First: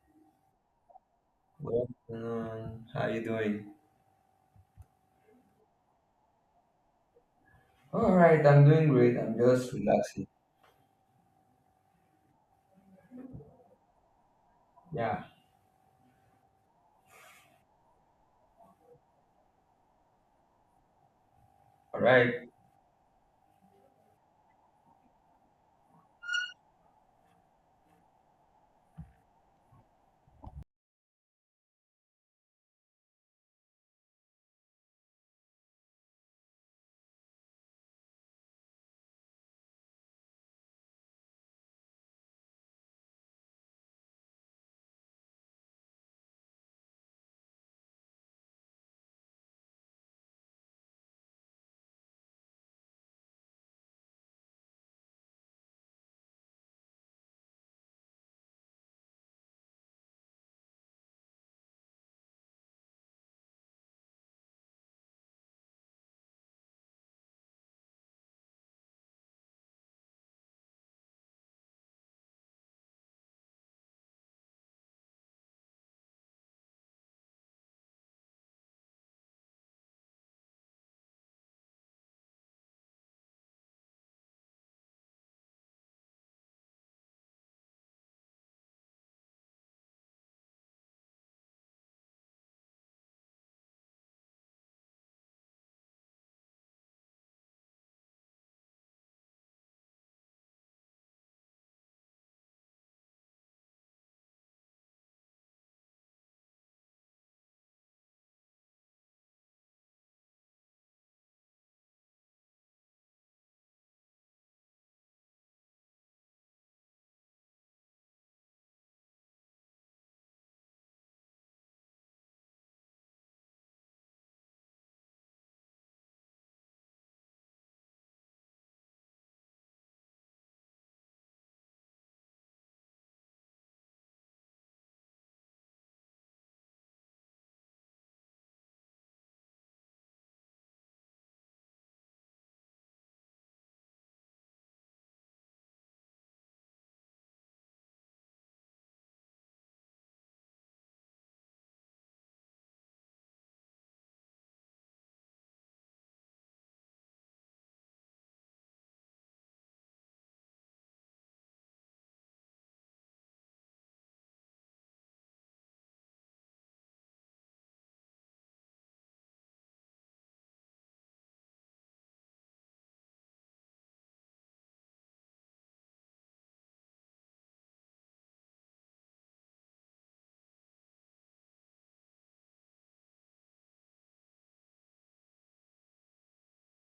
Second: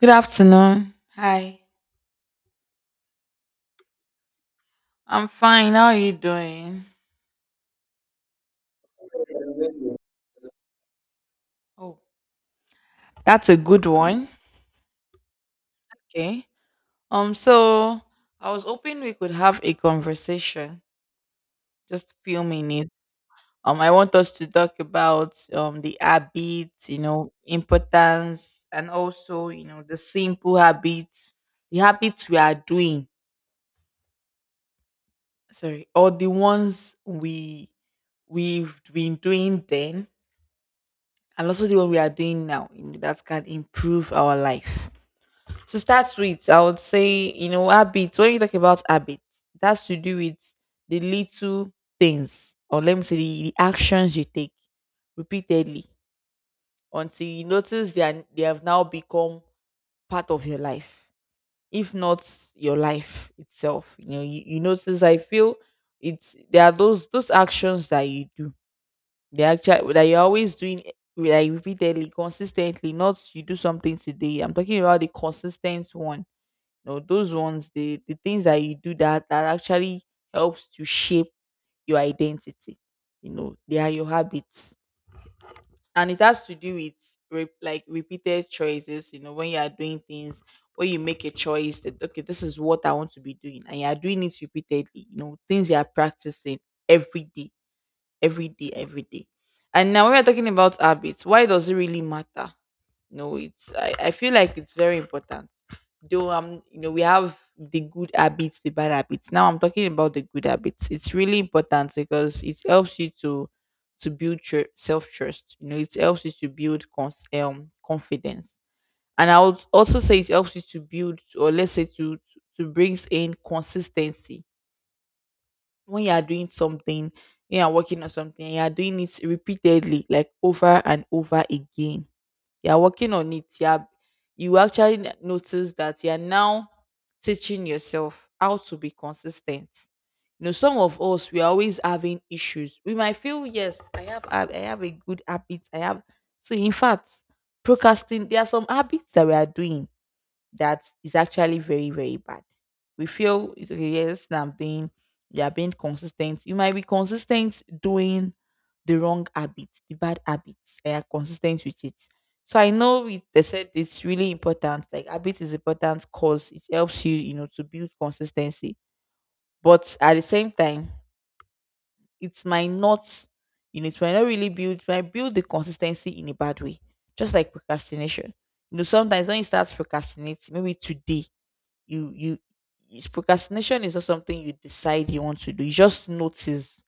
Good afternoon. Hi. What's going? How you doing? I'm fine. How are you doing? All right, I'm doing great. I'm just relaxing. Oh, that's a good one. Yeah. Okay. So I was hoping we could have a conversation, All just a few right. minutes. I want us to talk about the habits, you know, importance, and also, you know, the simple habits, the habits we are doing. Sorry, or the ones we've been doing then, and also the one we are doing now, you know, that can improve our life. To start with, I would say, you know, habits. When you talk about habits, it has to do with the little things, or let me say, the actions you take repeatedly until you notice they have now become part of your life, if not your life itself. You know, you notice, I feel it's there are those actions that you do, they actually that you're always doing like repeatedly, consistently, not you do something today. I'm talking about the consistent one no, those ones, the things that you do that actually helps to shape your identity. You know, they are your habits, and it has to do with like repeated choices. You know, when you are doing things, when you make a choice that okay, this is what I want to be doing, and you are doing it repeatedly. You know, things you are practicing every day, every day, every day. And now when we're talking about habits, why does it really matter? No, it's I feel like it's very important. Though you know we have the good habits, the bad habits. Now I'm talking about the good habits. It's really important because it helps you to build self trust. You know, it helps you to build confidence, and I would also say it helps you to build or let's say to brings in consistency when you are doing something, you are working on something, you are doing it repeatedly, like over and over again you're working on it, yeah, you actually notice that you're now teaching yourself how to be consistent. You know, some of us we're always having issues. We might feel yes I have I have a good habit I have so in fact procrastinate. There are some habits that we are doing that is actually very, very bad. We feel it's okay, yes, I'm being you are being consistent. You might be consistent doing the wrong habits, the bad habits. They are consistent with it. So I know it, they said it's really important. Like habit is important because it helps you, you know, to build consistency. But at the same time, it might not, you know, it might not really build, it might build the consistency in a bad way. Just like procrastination. You know, sometimes when you start procrastinating, maybe today you it's procrastination is not something you decide you want to do. You just notice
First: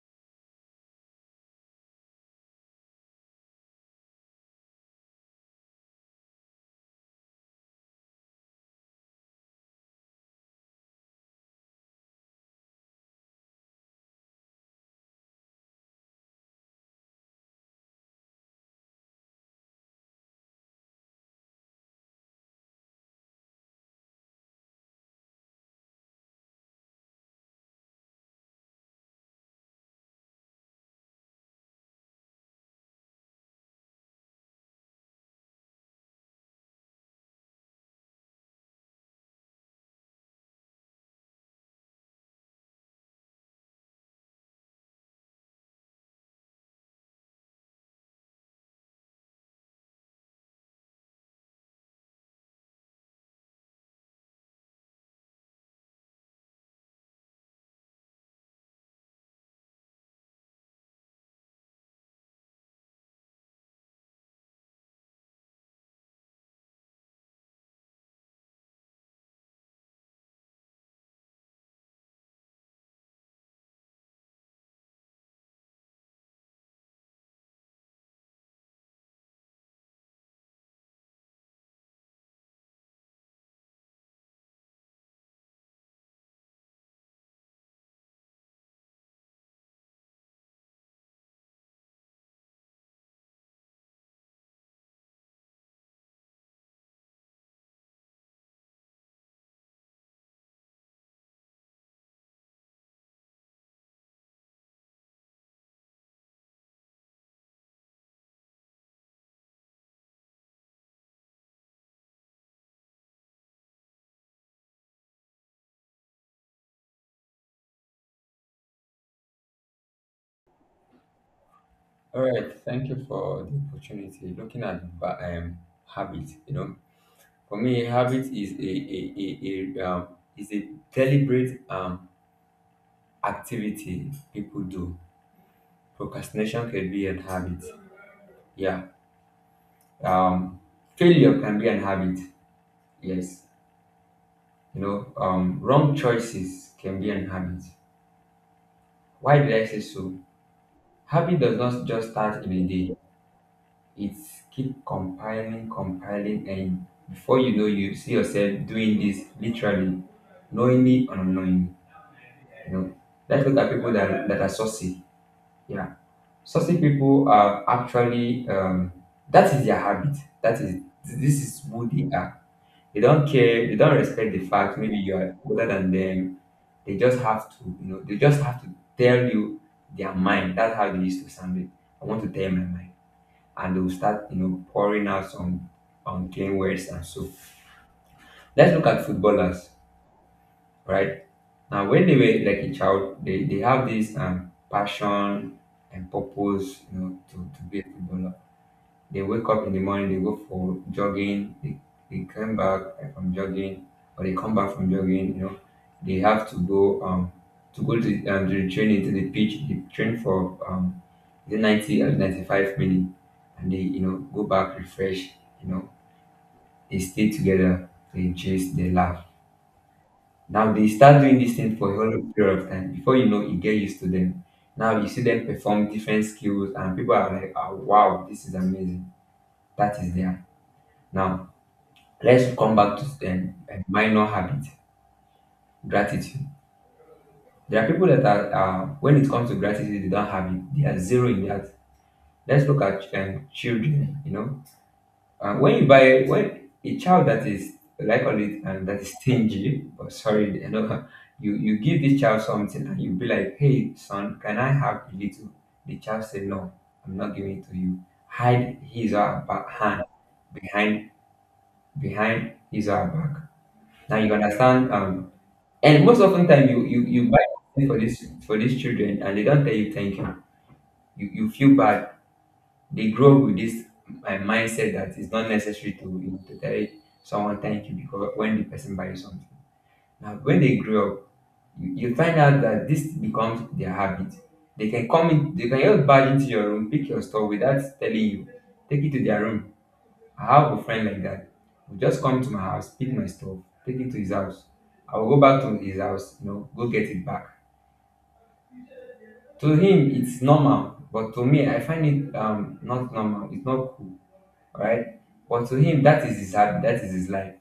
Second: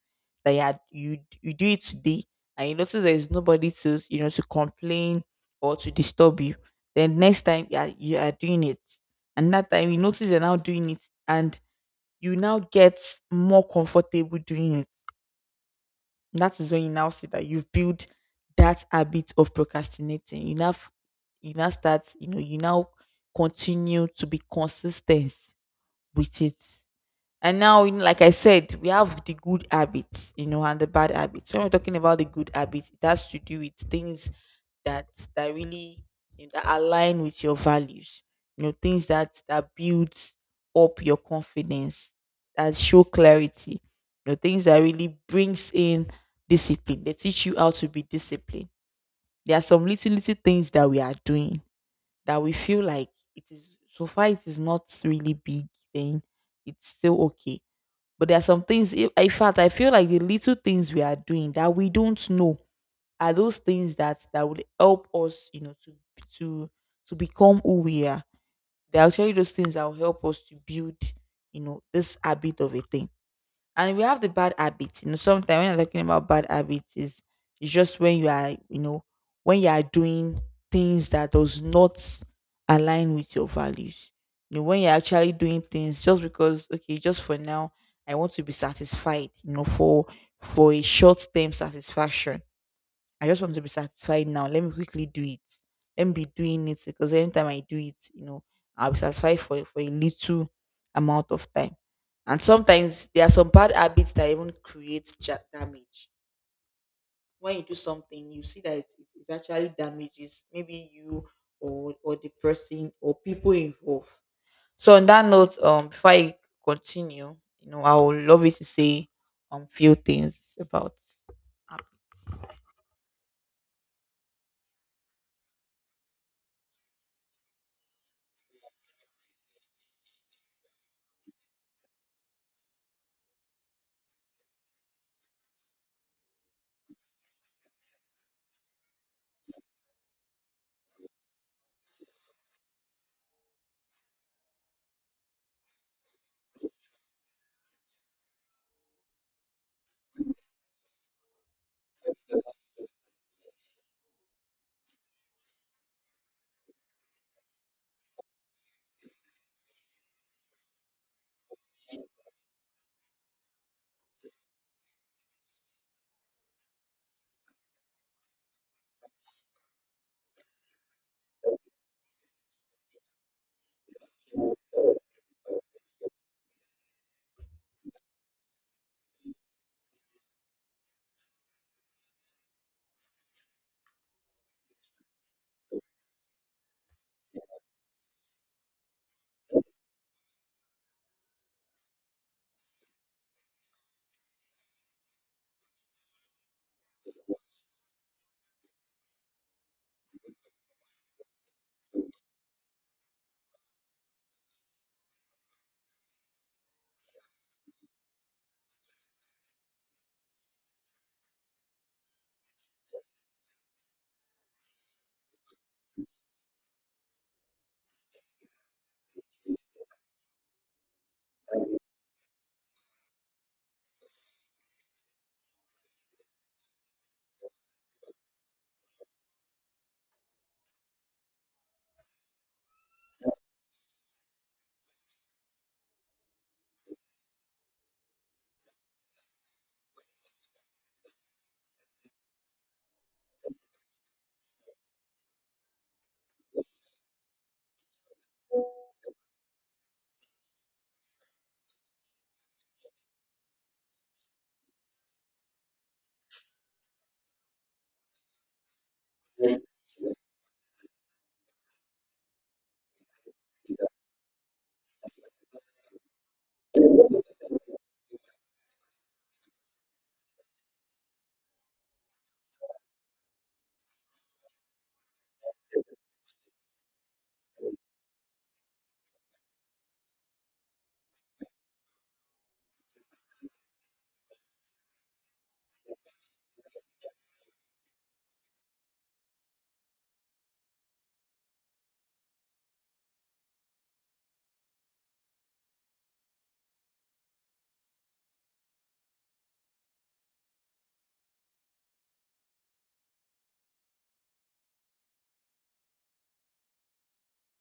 that you had you do it today and you notice there is nobody to you know to complain or to disturb you. Then next time you are doing it. And that time you notice you're now doing it and you now get more comfortable doing it. That is when you now see that you've built that habit of procrastinating. You now you now start, you know, you now continue to be consistent with it. And now, you know, like I said, we have the good habits, you know, and the bad habits. When we're talking about the good habits, it has to do with things that that really you know, that align with your values. You know, things that builds up your confidence, that show clarity. You know, things that really brings in discipline. They teach you how to be disciplined. There are some little little things that we are doing that we feel like it is so far it is not really big then it's still okay, but there are some things in fact I feel like the little things we are doing that we don't know are those things that would help us, you know, to to become who we are. They're actually those things that will help us to build, you know, this habit of a thing. And we have the bad habits. You know, sometimes when I'm talking about bad habits, is it's just when you are, you know, when you are doing things that does not align with your values. You know, when you're actually doing things just because, okay, just for now, I want to be satisfied, you know, for a short term satisfaction I just want to be satisfied now. Let me quickly do it. Let me be doing it because anytime I do it, you know, I'll be satisfied for a little amount of time. And sometimes there are some bad habits that even create damage. When you do something, you see that it actually damages maybe you or the person or people involved. So on that note, before I continue, you know, I would love you to say few things about app. All right, thank you for the opportunity. Looking at habit, you know, for me, habit is a, a, a deliberate activity people do. Procrastination can be an habit. Yeah. Um, Failure can be an habit. Yes. You know, wrong choices can be an habit. Why did I say so? Habit does not just start in a day. It's keep compiling, compiling, and before you know, you see yourself doing this literally, knowingly or unknowingly. You know, let's look at people that are saucy. Yeah, saucy people are actually that is their habit. That is this is who they are. They don't care. They don't respect the fact maybe you are older than them. They just have to, you know, they just have to tell you their mind. That's how they used to sound it. I want to tell my mind, and they'll start, you know, pouring out some unclean words and so. Let's look at footballers, right? Now, when they were like a child, they have this passion and purpose, you know, to be a footballer. They wake up in the morning, they go for jogging, they come back from jogging, or they come back from jogging, you know, they have to go to go to the training, to the pitch. They train for the 90 or 95 minutes, and they, you know, go back, refresh, you know. They stay together, they gist, they laugh. Now they start doing this thing for a whole period of time. Before you know, you get used to them. Now you see them perform different skills, and people are like, oh, wow, this is amazing. That is there. Now let's come back to a minor habit, gratitude. There are people that are, when it comes to gratitude, they don't have it. They are zero in that. Let's look at children. You know, uh, when you buy when a child that is like all it and that is stingy or sorry, you know, you give this child something and you be like, hey son, can I have a little? The child say no, I'm not giving it to you. Hide his or her back hand behind behind his or her back. Now you understand. And most often time you buy something for this for these children, and they don't tell you thank you. You. You feel bad. They grow up with this mindset that it's not necessary to, you know, to tell someone thank you because when the person buys something. Now, when they grow up, you find out that this becomes their habit. They can come in, they can just barge into your room, pick your stuff without telling you. Take it to their room. I have a friend like that. Will just come to my house, pick my stuff, take it to his house. I will go back to his house, you know, go get it back. To him, it's normal, but to me, I find it not normal. It's not cool, right? But to him, that is his habit, that is his life.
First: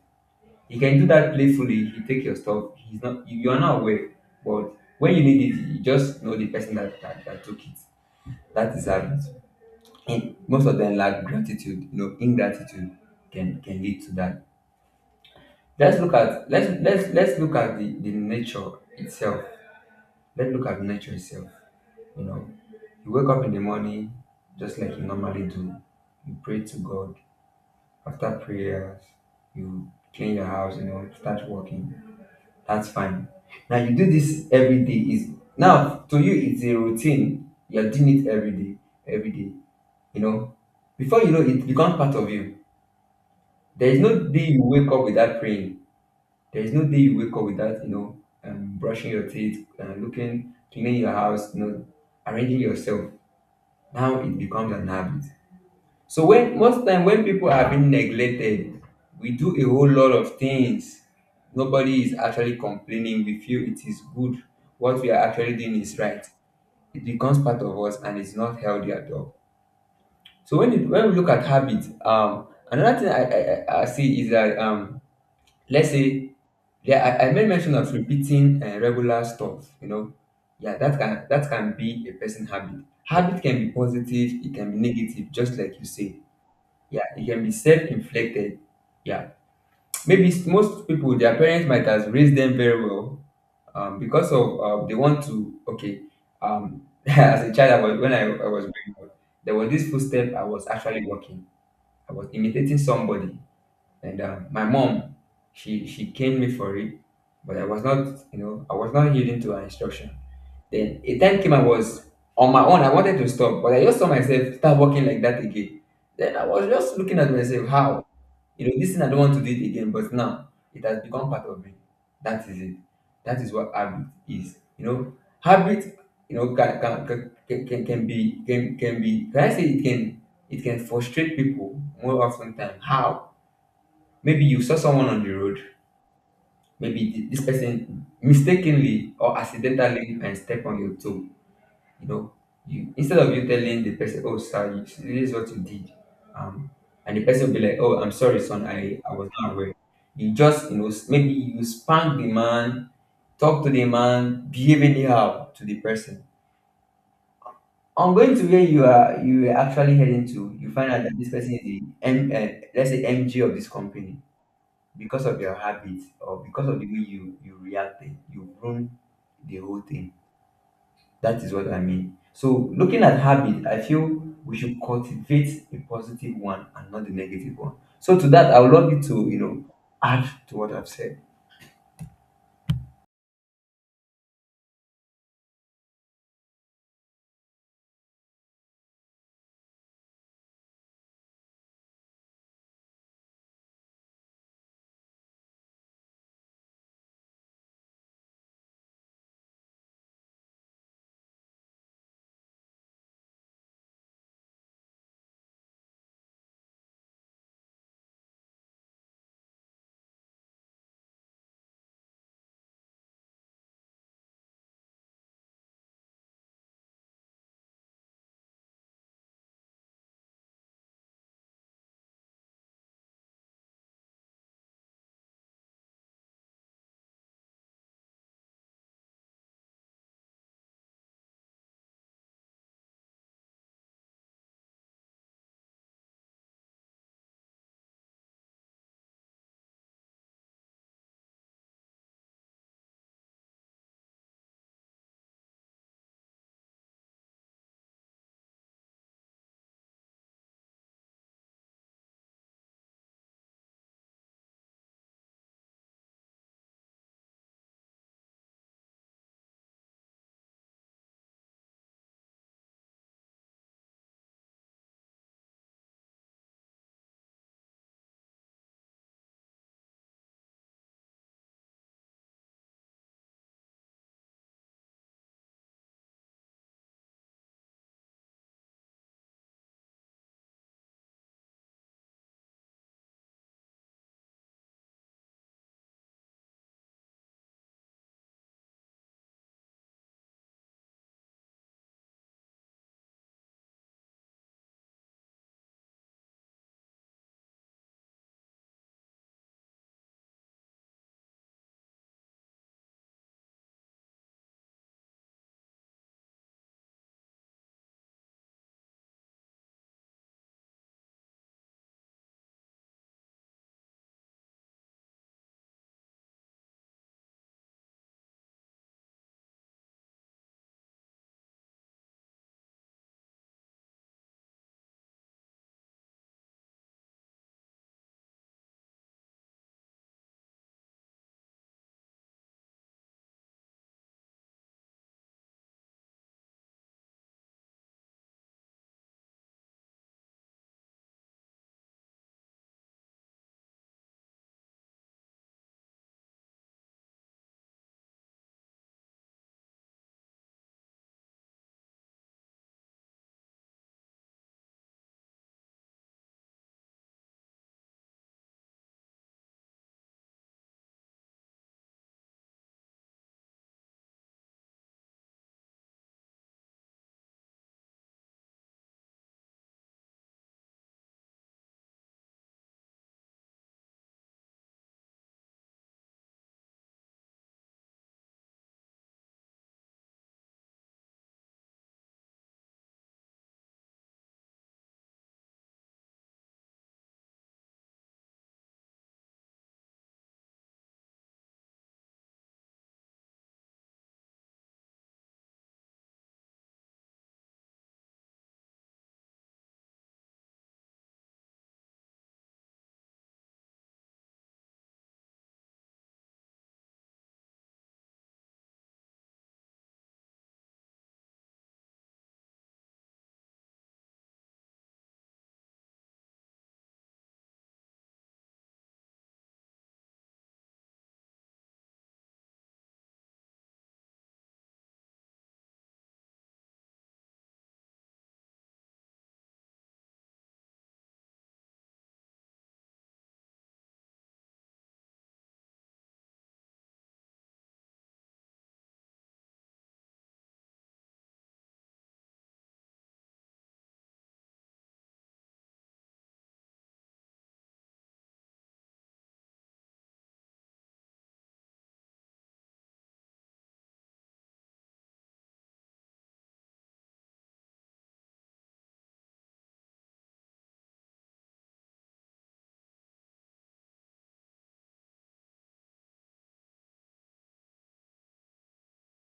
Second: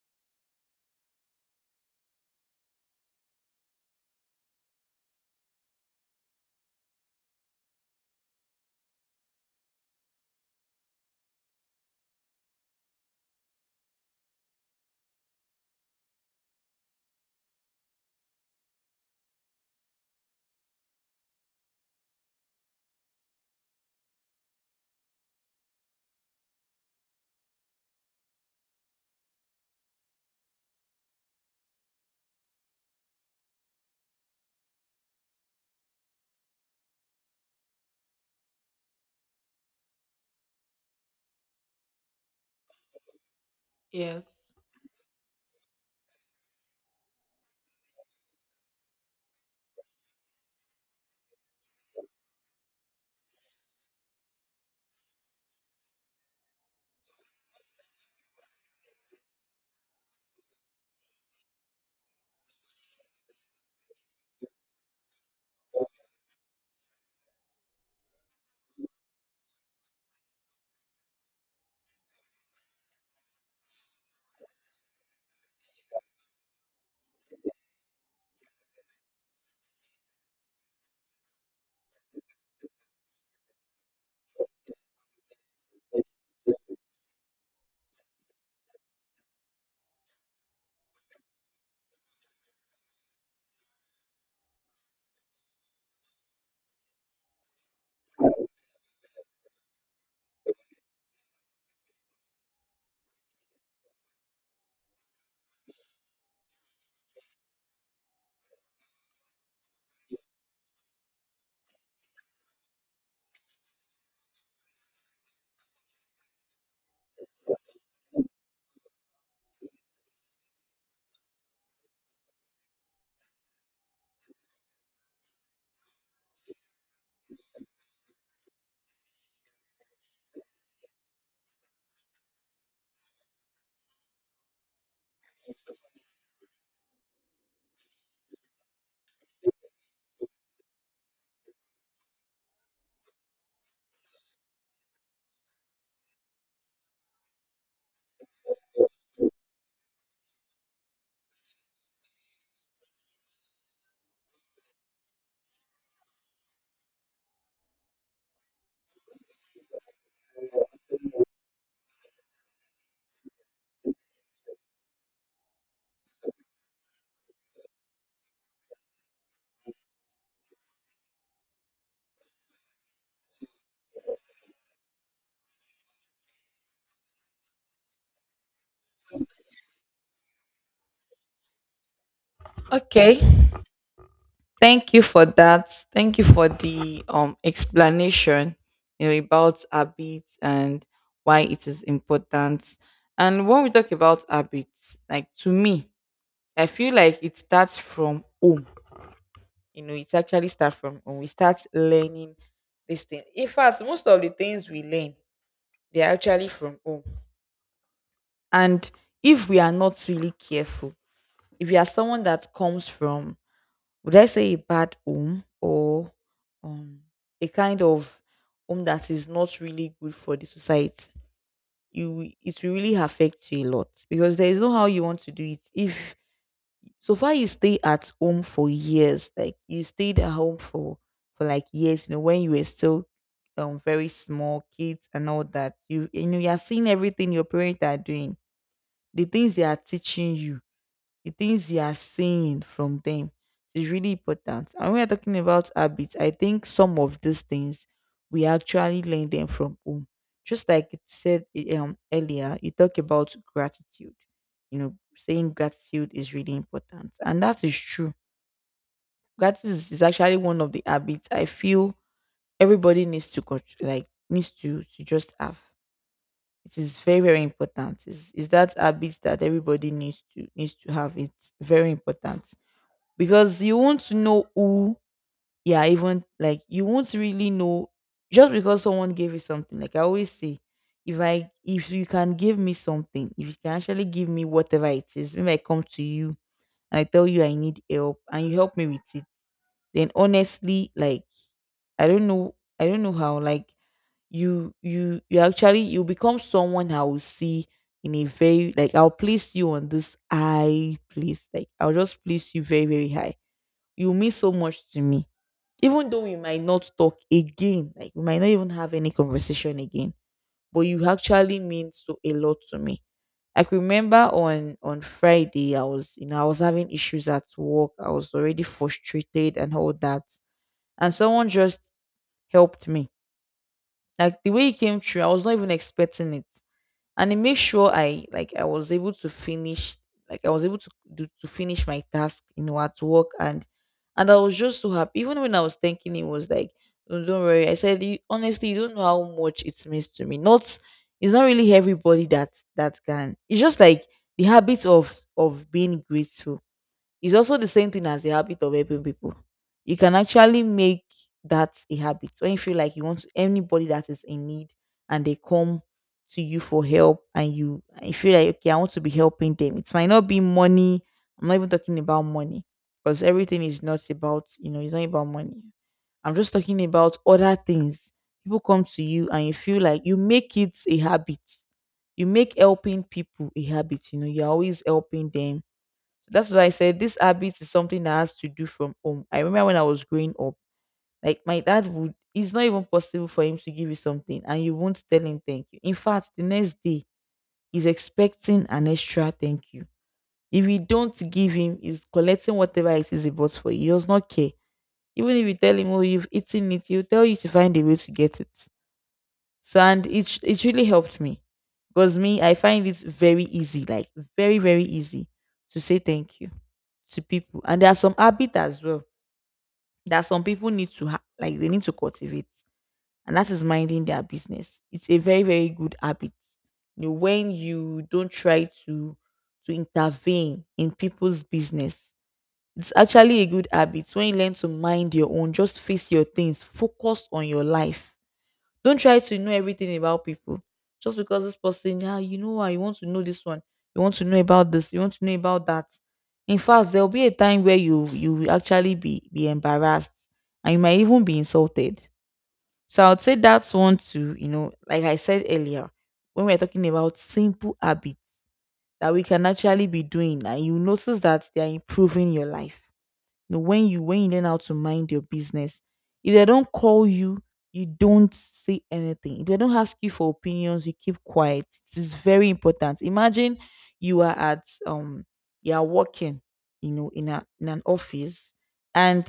He can do that playfully. He take your stuff. He's not. You are not aware, but when you need it, you just know the person that took it. That is habit. And most of them lack gratitude. You know, ingratitude can lead to that. Let's look at the nature itself. Let's look at nature itself. You know, you wake up in the morning just like you normally do. You pray to God. After prayers, you clean your house, you know, start working. That's fine. Now you do this every day. Is now to you it's a routine. You're doing it every day, every day. You know, before you know it becomes part of you. There is no day Yes. you wake up without praying. There is no day you wake up without, you know, brushing your teeth, looking, cleaning your house, you know, arranging yourself. Now it becomes an habit. So when most time when people are being neglected, we do a whole lot of things. Nobody is actually complaining. We feel it is good. What we are actually doing is right. It becomes part of us, and it's not healthy at all. So when we look at habit, another thing I see is that. Let's say yeah, I made mention of repeating regular stuff. You know, yeah, that can be a person habit. Habit can be positive. It can be negative. Just like you said, yeah, it can be self-inflicted. Yeah, maybe most people, their parents might have raised them very well, because of they want to. Okay, um, as a child, I was, when I was growing up, there was this footstep I was actually walking. I was imitating somebody, and my mom, she caned me for it, but I was not, you know, I was not yielding to her instruction. Then a time came I was on my own. I wanted to stop, but I just saw myself start walking like that again. Then I was just looking at myself, how? You know, this thing I don't want to do it again, but now it has become part of me. That is it. That is what habit is. You know, habit, you know, can be can be can I say it can frustrate people more often than how? Maybe you saw someone on the road, maybe this person mistakenly or accidentally and step on your toe, you know. You, instead of you telling the person, oh sir, you, this is what you did, um and the person will be like, oh, I'm sorry son, I was not aware. You just, you know, maybe you spank the man, talk to the man, behave anyhow to the person. On going to where you are actually heading to, you find out that this person is the M, let's say mg of this company. Because of your habits or because of the way you reacted, you ruin the whole thing. That is what I mean. So, looking at habit, I feel we should cultivate a positive one and not the negative one. So, to that, I would love you to, you know, add to what I've said. Okay. Thank you for that. Thank you for the explanation, you know, about habits and why it is important. And when we talk about habits, like to me, I feel like it starts from home. You know, it actually starts from when we start learning this thing. In fact, most of the things we learn, they're actually from home. And if we are not really careful, if you are someone that comes from would I say a bad home or um a kind of home that is not really good for the society? You it will really affect you a lot because there is no how you want to do it. If so far you stay at home for years, like you stayed at home for like years, you know, when you were still very small kids and all that, you know you are seeing everything your parents are doing, the things they are teaching you the things you are seeing from them is really important. And when we're talking about habits, I think some of these things we actually learn them from home. Just like it said earlier, you talk about gratitude. You know, saying gratitude is really important. And that is true. Gratitude is actually one of the habits I feel everybody needs to like needs to just have. It is very, very important. Is that habit that everybody needs to needs to have. It's very important because you won't know who you are even like you won't really know just because someone gave you something like I always say if I if you can give me something, if you can actually give me whatever it is maybe I come to you and I tell you I need help and you help me with it, then honestly like I don't know, I don't know how like you actually you become someone I will see in a very like I'll place you on this high place, like I'll just place you very, very high. You mean so much to me. Even though we might not talk again, like we might not even have any conversation again, but you actually mean so a lot to me. Like remember on Friday, I was you know I was having issues at work. I was already frustrated and all that, and someone just helped me. Like the way it came through, I was not even expecting it and it made sure I like I was able to finish like I was able to do, to finish my task you know at work and I was just so happy even when I was thinking it was like "Oh, don't worry I said you, honestly you don't know how much it means to me not it's not really everybody that that can it's just like the habit of being grateful. It's also the same thing as the habit of helping people. You can actually make that a habit when you feel like you want to, anybody that is in need and they come to you for help and you feel like okay, I want to be helping them. It might not be money. I'm not even talking about money because everything is not about you know it's not about money. I'm just talking about other things. People come to you and you feel like you make it a habit. You make helping people a habit. You know, you're always helping them that's what I said. This habit is something that has to do from home. I remember when I was growing up, like my dad would, it's not even possible for him to give you something and you won't tell him thank you. In fact, the next day, he's expecting an extra thank you. If you don't give him, he's collecting whatever it is he bought for you. He does not care. Even if you tell him, oh, you've eaten it, he'll tell you to find a way to get it. So and it really helped me because me I find it very easy, like very very easy to say thank you to people. And there are some habits as well that some people need to like they need to cultivate, and that is minding their business. It's a very very good habit. You know, when you don't try to intervene in people's business, it's actually a good habit. When you learn to mind your own, just face your things, focus on your life, don't try to know everything about people. Just because this person, yeah, you know what, you want to know this one, you want to know about this, you want to know about that. In fact, there'll be a time where you will actually be embarrassed and you might even be insulted. So I would say that's one to, you know, like I said earlier, when we're talking about simple habits that we can actually be doing and you notice that they're improving your life, know, when you learn how to mind your business, if they don't call you, you don't say anything. If they don't ask you for opinions, you keep quiet. It is very important. Imagine you are at you are working, you know, in a in an office and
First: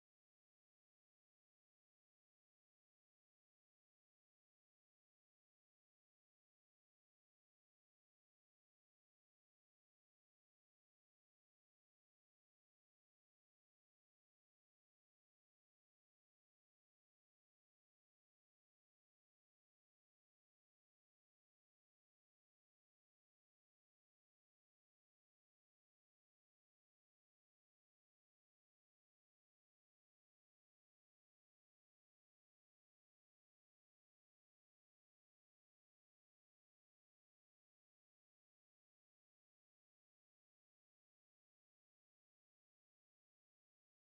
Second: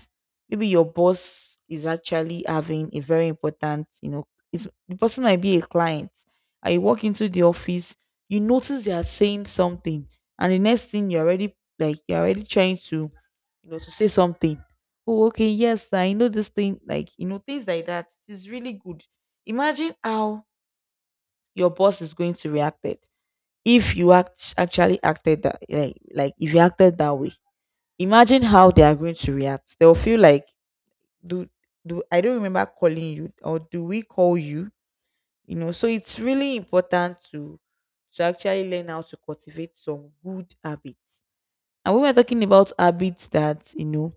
maybe your boss is actually having a very important, you know, it's, the person might be a client. I walk into the office, you notice they are saying something, and the next thing you're already trying to, you know, to say something. Oh, okay, yes, I know this thing, like, you know, things like that. It is really good. Imagine how your boss is going to react it if you act actually acted that like if you acted that way. Imagine how they are going to react. They'll feel like, do do I don't remember calling you or do we call you? You know, so it's really important to actually learn how to cultivate some good habits. And when we're talking about habits that, you know,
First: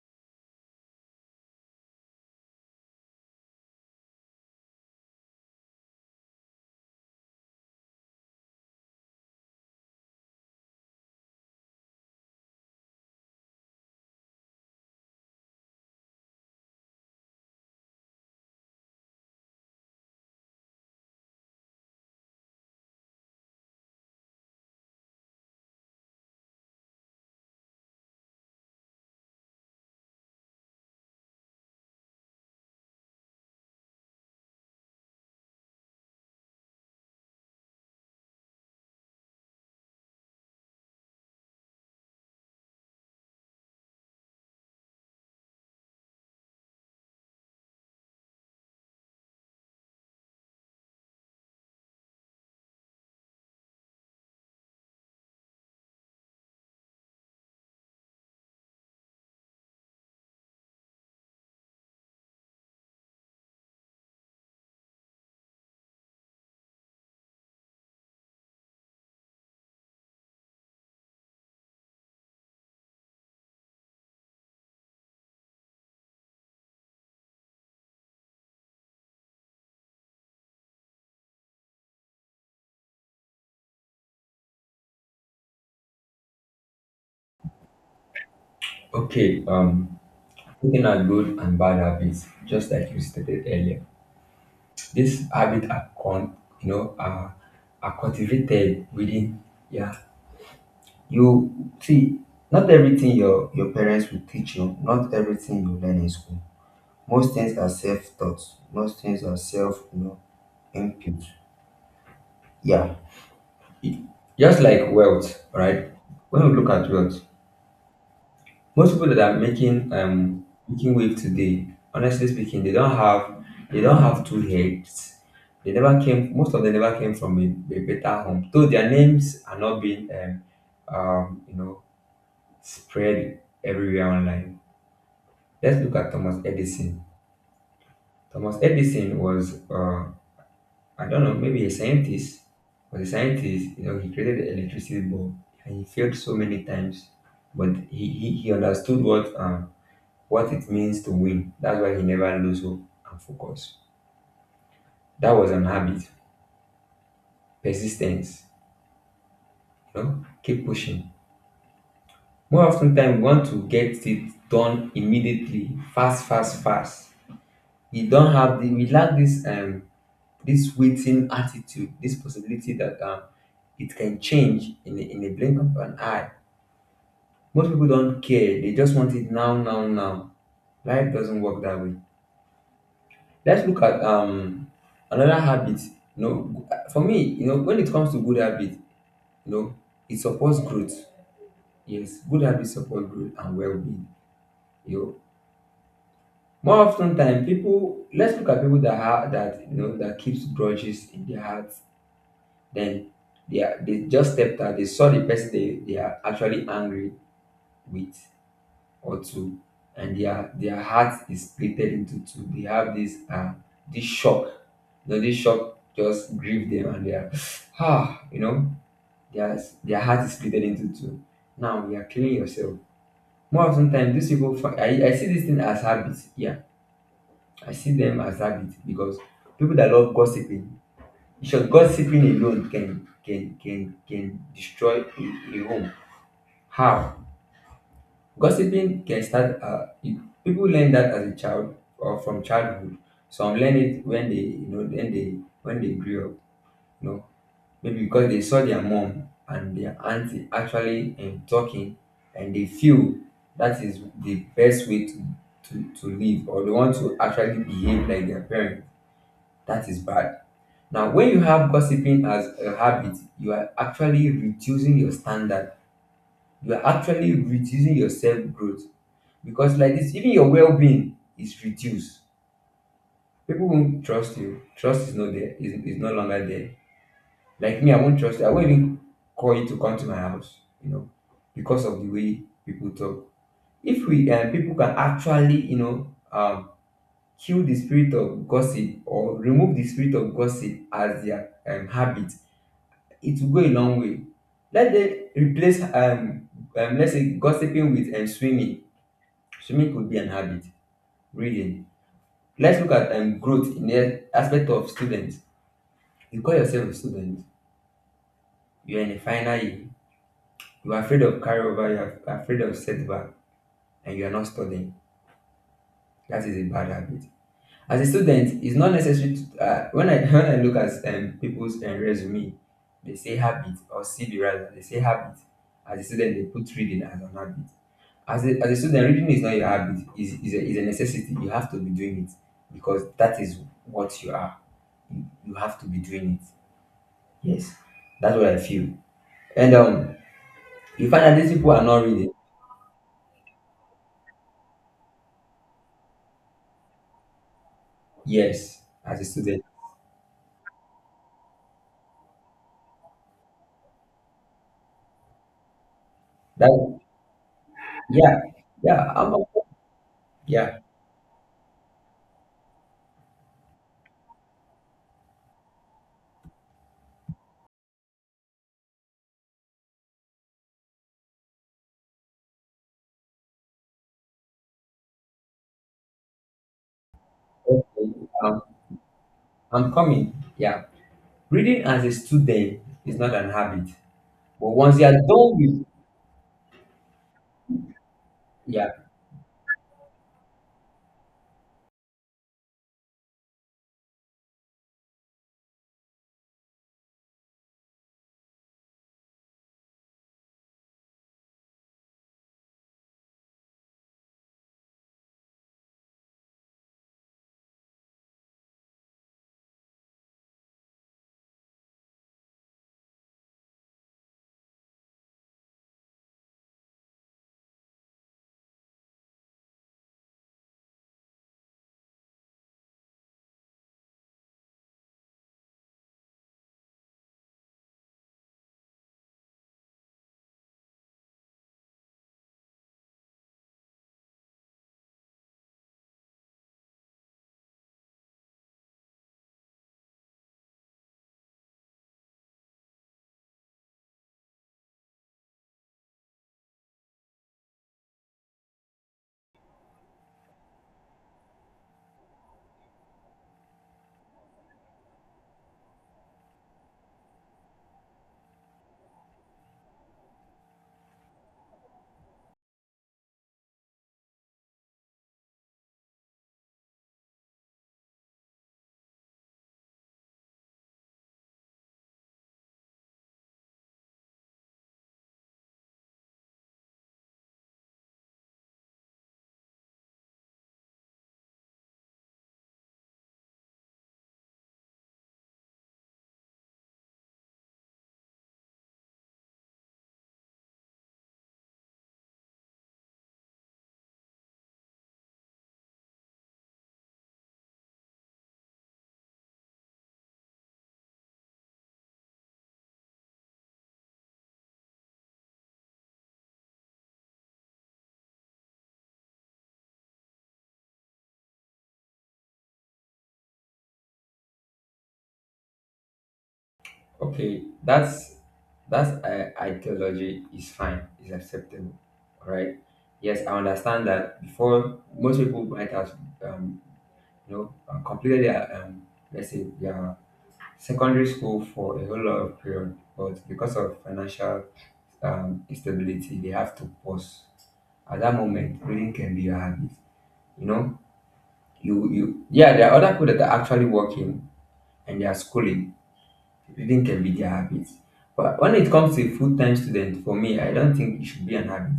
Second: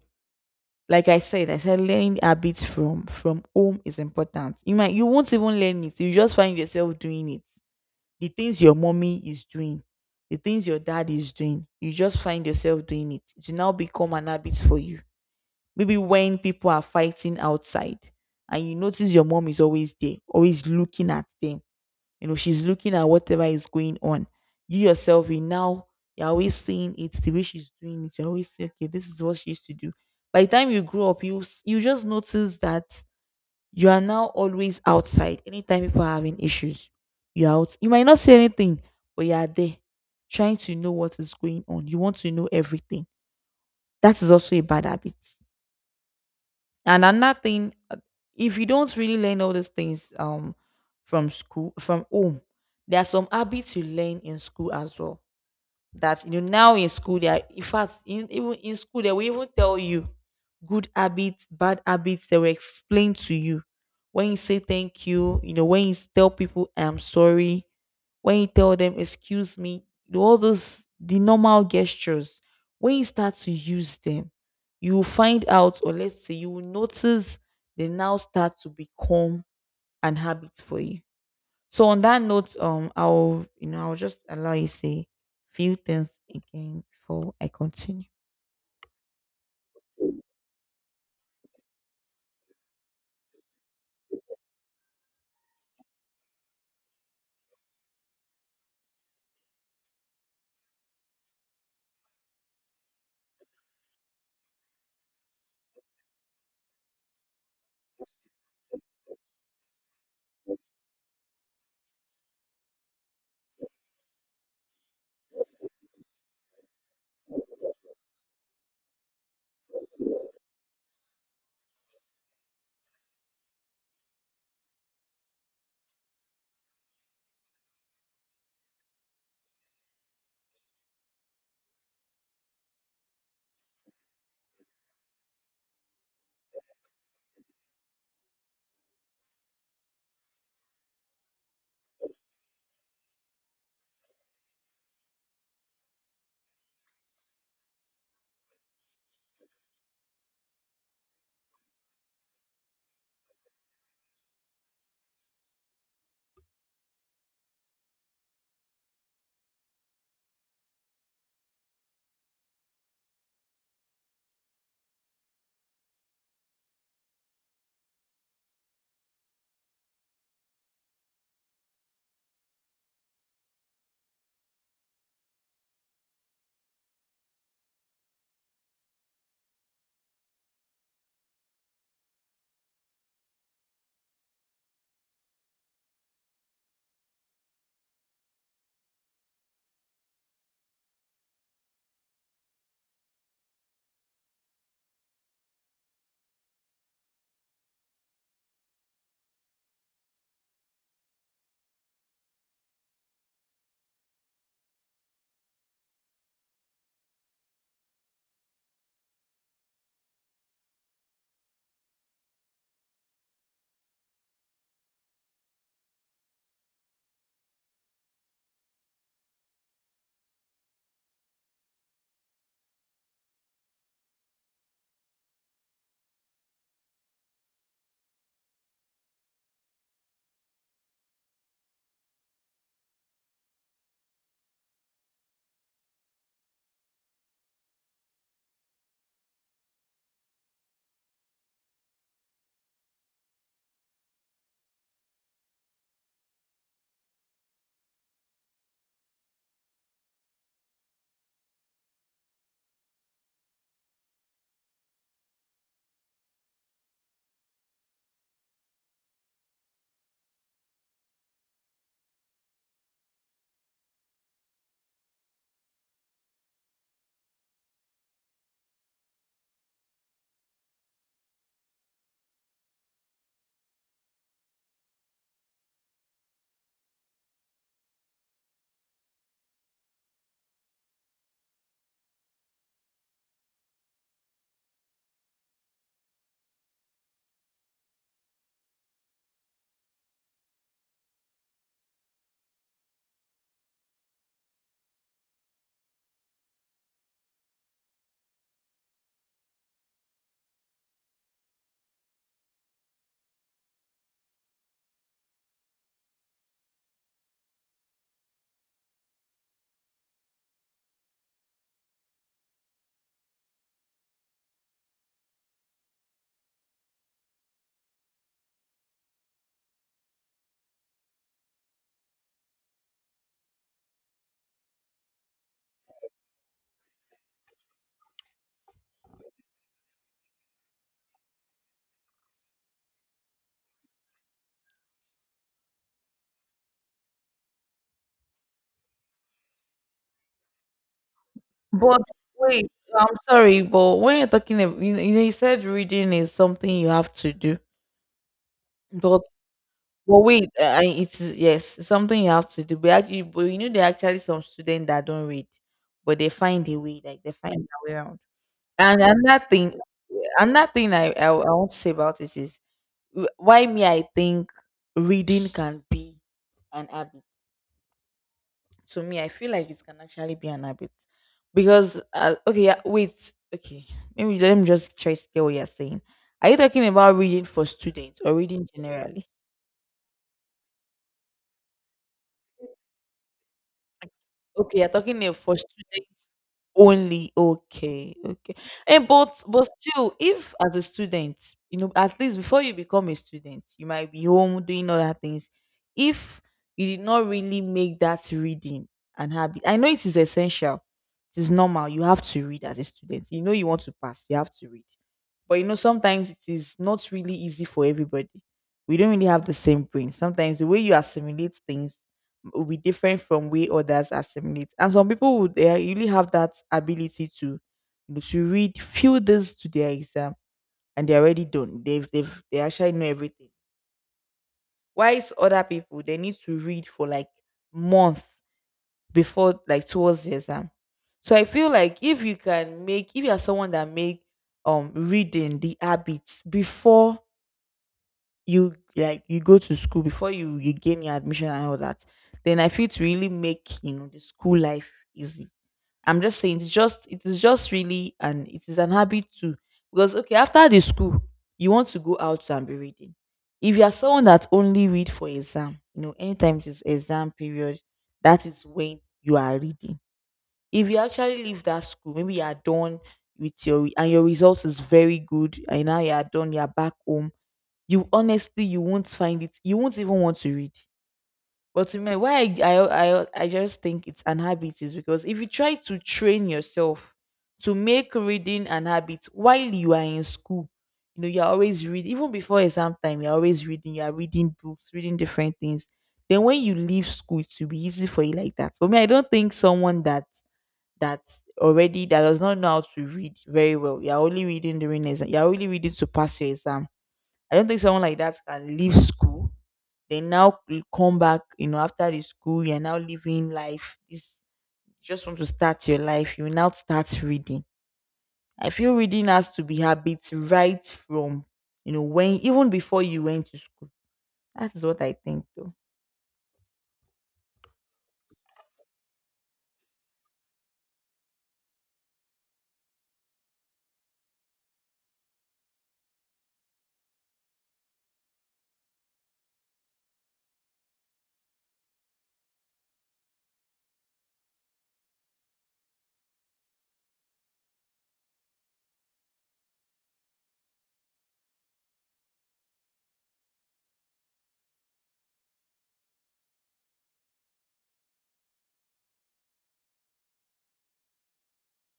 like I said, learning habits from home is important. You won't even learn it. You just find yourself doing it. The things your mommy is doing, the things your dad is doing, you just find yourself doing it. It will now become an habit for you. Maybe when people are fighting outside and you notice your mom is always there, always looking at them, you know, she's looking at whatever is going on. You yourself, you now, you're always seeing it the way she's doing it. You're always saying, okay, this is what she used to do. By the time you grow up, you just notice that you are now always outside. Anytime people are having issues, you're out. You might not say anything, but you are there, trying to know what is going on. You want to know everything. That is also a bad habit. And another thing, if you don't really learn all these things from school, from home, there are some habits you learn in school as well that, you know, now in school they are in fact in, even in school they will even tell you good habits, bad habits, they will explain to you. When you say thank you, you know, when you tell people I'm sorry, when you tell them excuse me, you know, all those the normal gestures, when you start to use them you will find out, or let's say you will notice they now start to become an habit for you. So on that note, I'll, you know, I'll just allow you say few things again before I continue. Okay, looking at good and bad habits, just like you stated earlier, these habits you know, are cultivated within. Yeah. You see, not everything your parents will teach you, not everything you learn in school. Most things are self-taught. Most things are self, you know. Thank you. Yeah. It- just like wealth, right? When we look at wealth, most people that are making making wave today, honestly speaking, they don't have two heads. They never came. Most of them never came from a better home, though their names are not being you know spread everywhere online. Let's look at Thomas Edison. Thomas Edison was I don't know, maybe a scientist. Was a scientist, you know, he created the electricity bulb, and he failed so many times. But he understood what it means to win. That's why he never lose hope and focus. That was an habit. Persistence, you know, keep pushing. More often time we want to get it done immediately, fast, fast, fast. We don't have the We lack this this waiting attitude, this possibility that it can change in in a blink of an eye. Most people don't care. They just want it now, now, now. Life doesn't work that way. Let's look at another habit. You know, for me, you know, when it comes to good habit, you know, it supports growth. Yes, good habit support growth and well-being. You know, more often time, people. Let's look at people that have that you know that keeps grudges in their hearts. Then they just stepped out. They saw the person they are actually angry with, or two, and their heart is splitted into two. They have this shock. You know, this shock just grieve them, and they are ah, you know, their their heart is splitted into two. Now you are killing yourself. More often time, these people I see this thing as habit. Yeah, I see them as habit because people that love gossiping, sure gossiping alone can destroy a home. How? Gossiping can start, people learn that as a child or from childhood. Some learn it when they, when they grew up, you know, maybe because they saw their mom and their auntie actually talking, and they feel that is the best way to live, or they want to actually behave like their parents. That is bad. Now, when you have gossiping as a habit, you are actually reducing your standard. You are actually reducing your self growth because like this even your well-being is reduced. People won't trust you. Trust is not there, is no longer there. Like me, I won't trust you. I won't even call you to come to my house, you know, because of the way people talk. If we, people can actually, you know, kill the spirit of gossip, or remove the spirit of gossip as their habit, it will go a long way. Let them replace, let's say gossiping with swimming. Swimming could be an habit. Reading. Let's look at growth in the aspect of students. You call yourself a student, you're in a final year, you're afraid of carryover, you're afraid of setback, and you're not studying. That is a bad habit. As a student, it's not necessary to. When I look at people's resume, they say habit, or CV rather, they say habit. As a student, they put reading as an habit. As a student, reading is not your habit, it's a necessity. You have to be doing it because that is what you are. You have to be doing it. Yes, that's what I feel. And you find that these people are But not reading. wait, I'm sorry, but when you're talking, about, you know, you know, you said reading is something you have to do, Yes, as but a student. but wait, I- it's yes, it's something you have to do. But actually, but you know, there are actually some students that don't read, but they find a That way, like they find a way around. yeah, And yeah, I'm another yeah. thing I want to say about it is why me? I think reading can be an habit. To me, I feel like it can actually be an habit because okay, yeah, wait, okay, maybe let me just try to get what you're saying. Are you talking about reading for students Okay. or Um, reading generally? I'm coming. Yeah, reading as a student is not an habit, but Okay, you're once you are talking eh, for done with, students only. Okay, okay. yeah, And but still, if as a student, you know, at least before you become a student, you might be home doing other things. If you did not really make that reading an habit, I know it is essential. It is normal. You have to read as a student. You know you want to pass. You have to read. But you know, sometimes it is not really easy for everybody. We don't really have the same brain. Sometimes the way you assimilate things will be different from way others assimilate. And some people would they really have that ability to, you know, to read few days to their exam and they're already done. They've they actually know everything. Whilst other people they need to read for like month before, like towards the exam. So I feel like if you are someone that make reading the habits before you, like you go to school before you gain your admission and all that, then I feel to really make, you know, the school life easy, I'm just saying it's just it is just really, and it is an habit too because okay after the school you want to go out and be reading. If you are someone that only read for exam, you know, anytime it is exam period, that is when you are reading, if you actually leave that school, maybe you are done with your and your result is very good, and now you are done, you are back home, you honestly you won't find it, you won't even want to read. But to me, why I just think it's an habit is because if you try to train yourself to make reading an habit while you are in school, you know, you're always reading, even before exam time you're always reading, you're reading books, reading different things, then when you leave school it will be easy for you. Like that, for me, I don't think someone that already that does not know how to read very well, you're only reading during exam, you're only reading to pass your exam, I don't think someone like that can leave school. They now come back, you know, after the school, you're now living life. This just want to start your life. You now start reading. I feel reading has to be habit right from, you know, when even before you went to school. That is what I think though. okay, that's ideology is fine, is acceptable. All right. Yes, I understand that before most people might have um, completed their let's say their secondary school for a whole lot of period, but because of financial instability, they have to pause. At that moment, reading can be your habit. You know, you yeah, there are other people that are actually working and they are schooling. Reading can be their habit. But when it comes to a full-time student, for me, I don't think it should be an habit.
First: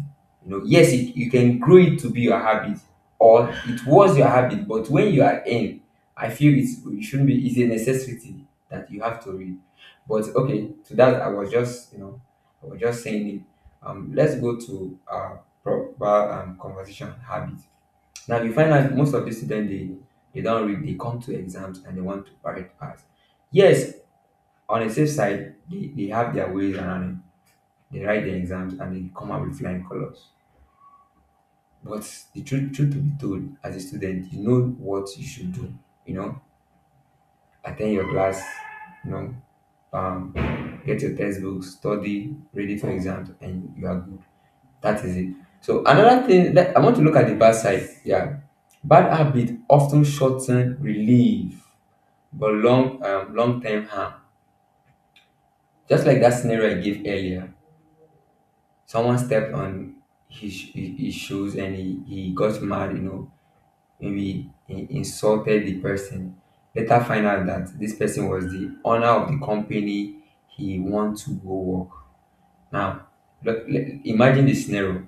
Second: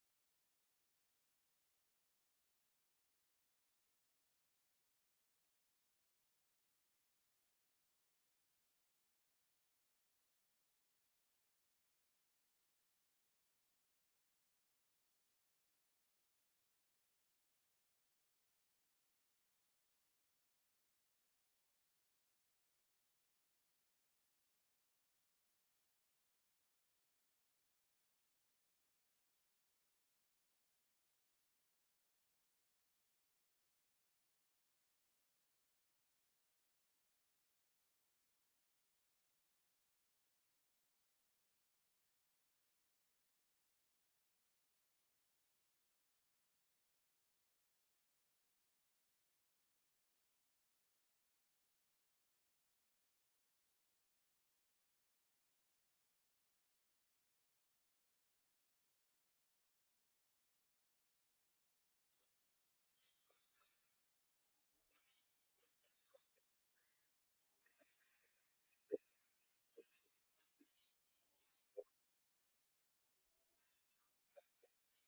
You know, yes, it, you can grow it to be your habit, or it was your habit. But when you are in, I feel it shouldn't be. It's a necessity that you have to read. But okay, to that, I was just saying it. Let's go to proper conversation habit. Now you find out most of the students, they don't read. They come to exams and they want to write pass. Yes, on the safe side, they have their ways around it. They write their exams and they come out with flying colors. But the truth, truth to be told, as a student, you know what you should do. You know, attend your class, you know, get your textbooks, study, ready for exams, and you are good. That is it. So another thing that I want to look at the bad side. Yeah, bad habit often shorten relief, but long term harm. Just like that scenario I gave earlier, someone stepped on his shoes and he got mad, you know, maybe he insulted the person. Later find out that this person was the owner of the company he want to go work. Now, imagine the scenario.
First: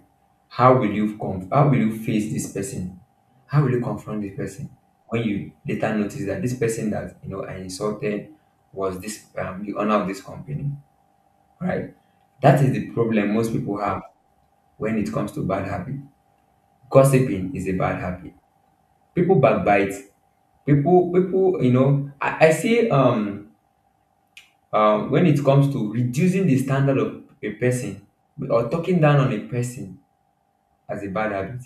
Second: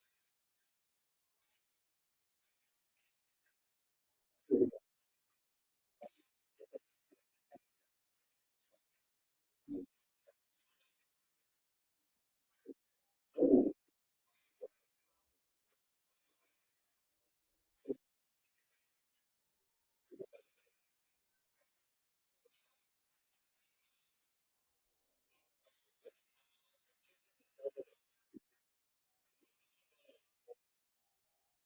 How will you face this person? How will you confront this person when you later notice that this person that you know I insulted was this the owner of this company, right? That is the problem most people have when it comes to bad habit. Gossiping is a bad habit. People backbite. People, you know, I say when it comes to reducing the standard of a person, or talking down on a person as a bad habit.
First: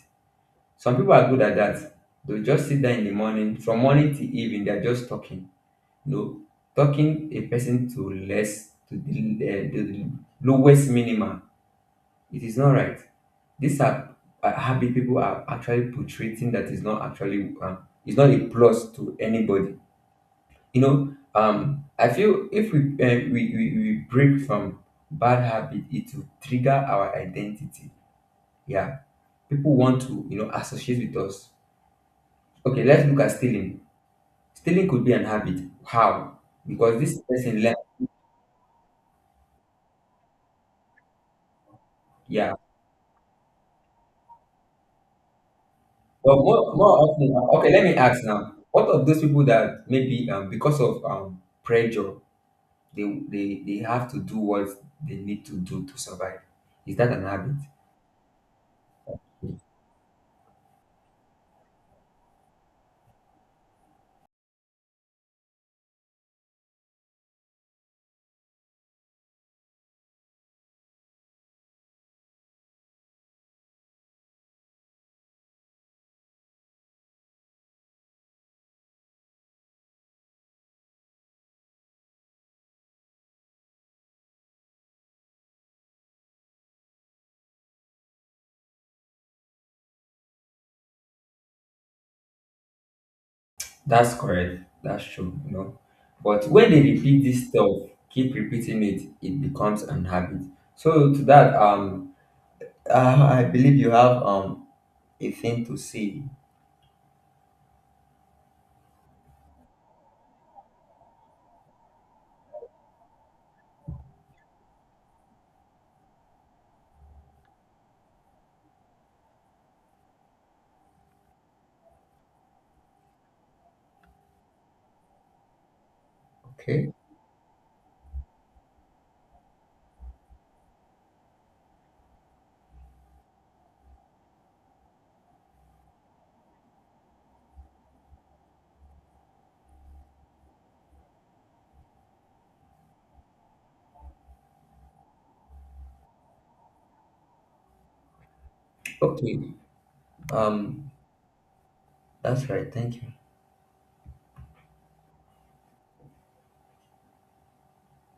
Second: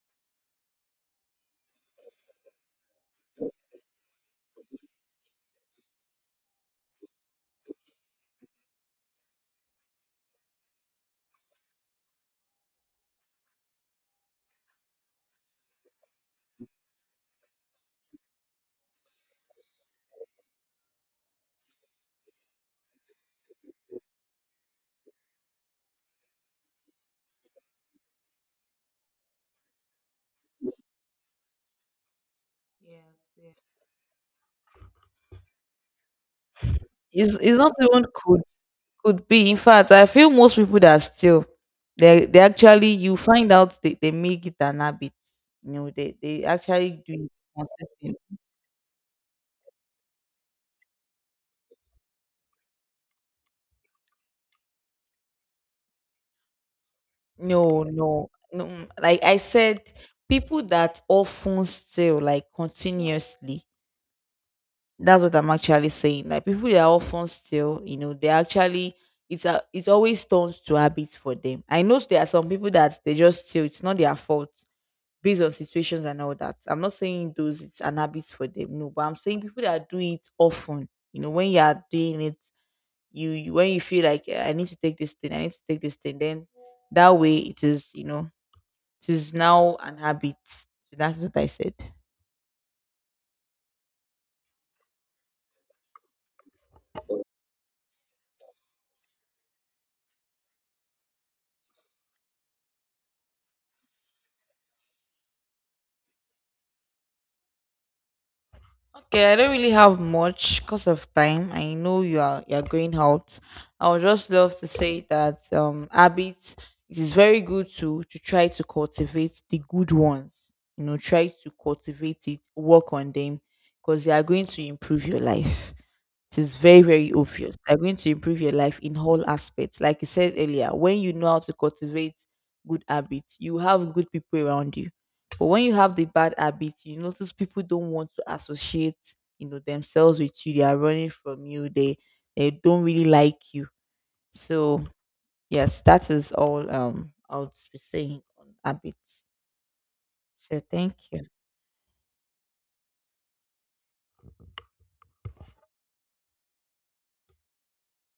Some people are good at that. They'll just sit there in the morning, from morning to evening, they're just talking. You know, talking a person to less, to the lowest minimum. It is not right. These are habit people are actually portraying that is not actually it's not a plus to anybody. You know, I feel if we break from bad habit, it will trigger our identity. Yeah, people want to, you know, associate with us. Okay, let's look Yes, at yes. stealing. Stealing could be an habit. How? Because this It's person not learned. even could be. In fact, I feel most people that still they Yeah, actually you find out they make it an habit. You know, but they more actually more do it often. Okay, let me consistently. ask now. What of those people that maybe because of pressure, they have to do what they need to do to survive. Is that an habit? No, no, no. Like I said, people that often steal, like continuously. That's what I'm actually saying. Like people that often steal, you know, they actually it's a it always turns to habits for them. I know there are some people that they just steal. It's not their fault based on situations and all that. I'm not saying those it's an habit for them. No, but I'm saying people that do it often. You know, when you are doing it, you when you feel like "Eh, I need to take this thing, I need to take this thing, then that way it is, you know it is now an habit. So that's what I said. That's correct. That's true. You know, but when they repeat this stuff, keep repeating it, it becomes an habit. So to that, I believe you have a thing to say. Okay, I don't really have much because of time. I know you are going out. I would just love to say that habits, it is very good to try to cultivate the good ones. You know, try to cultivate it, work on them because they are going to improve your life. It is very, Okay. very obvious. They're going to improve your life in all aspects. Like you said earlier, when you know how to cultivate good habits, you have good people around you. But when you have the bad habits, you notice people don't want to associate, you know, themselves with you. They are running from you. They don't really like you. So yes, that is all I would be saying on habits. Okay. So Um, thank you. that's right. Thank you.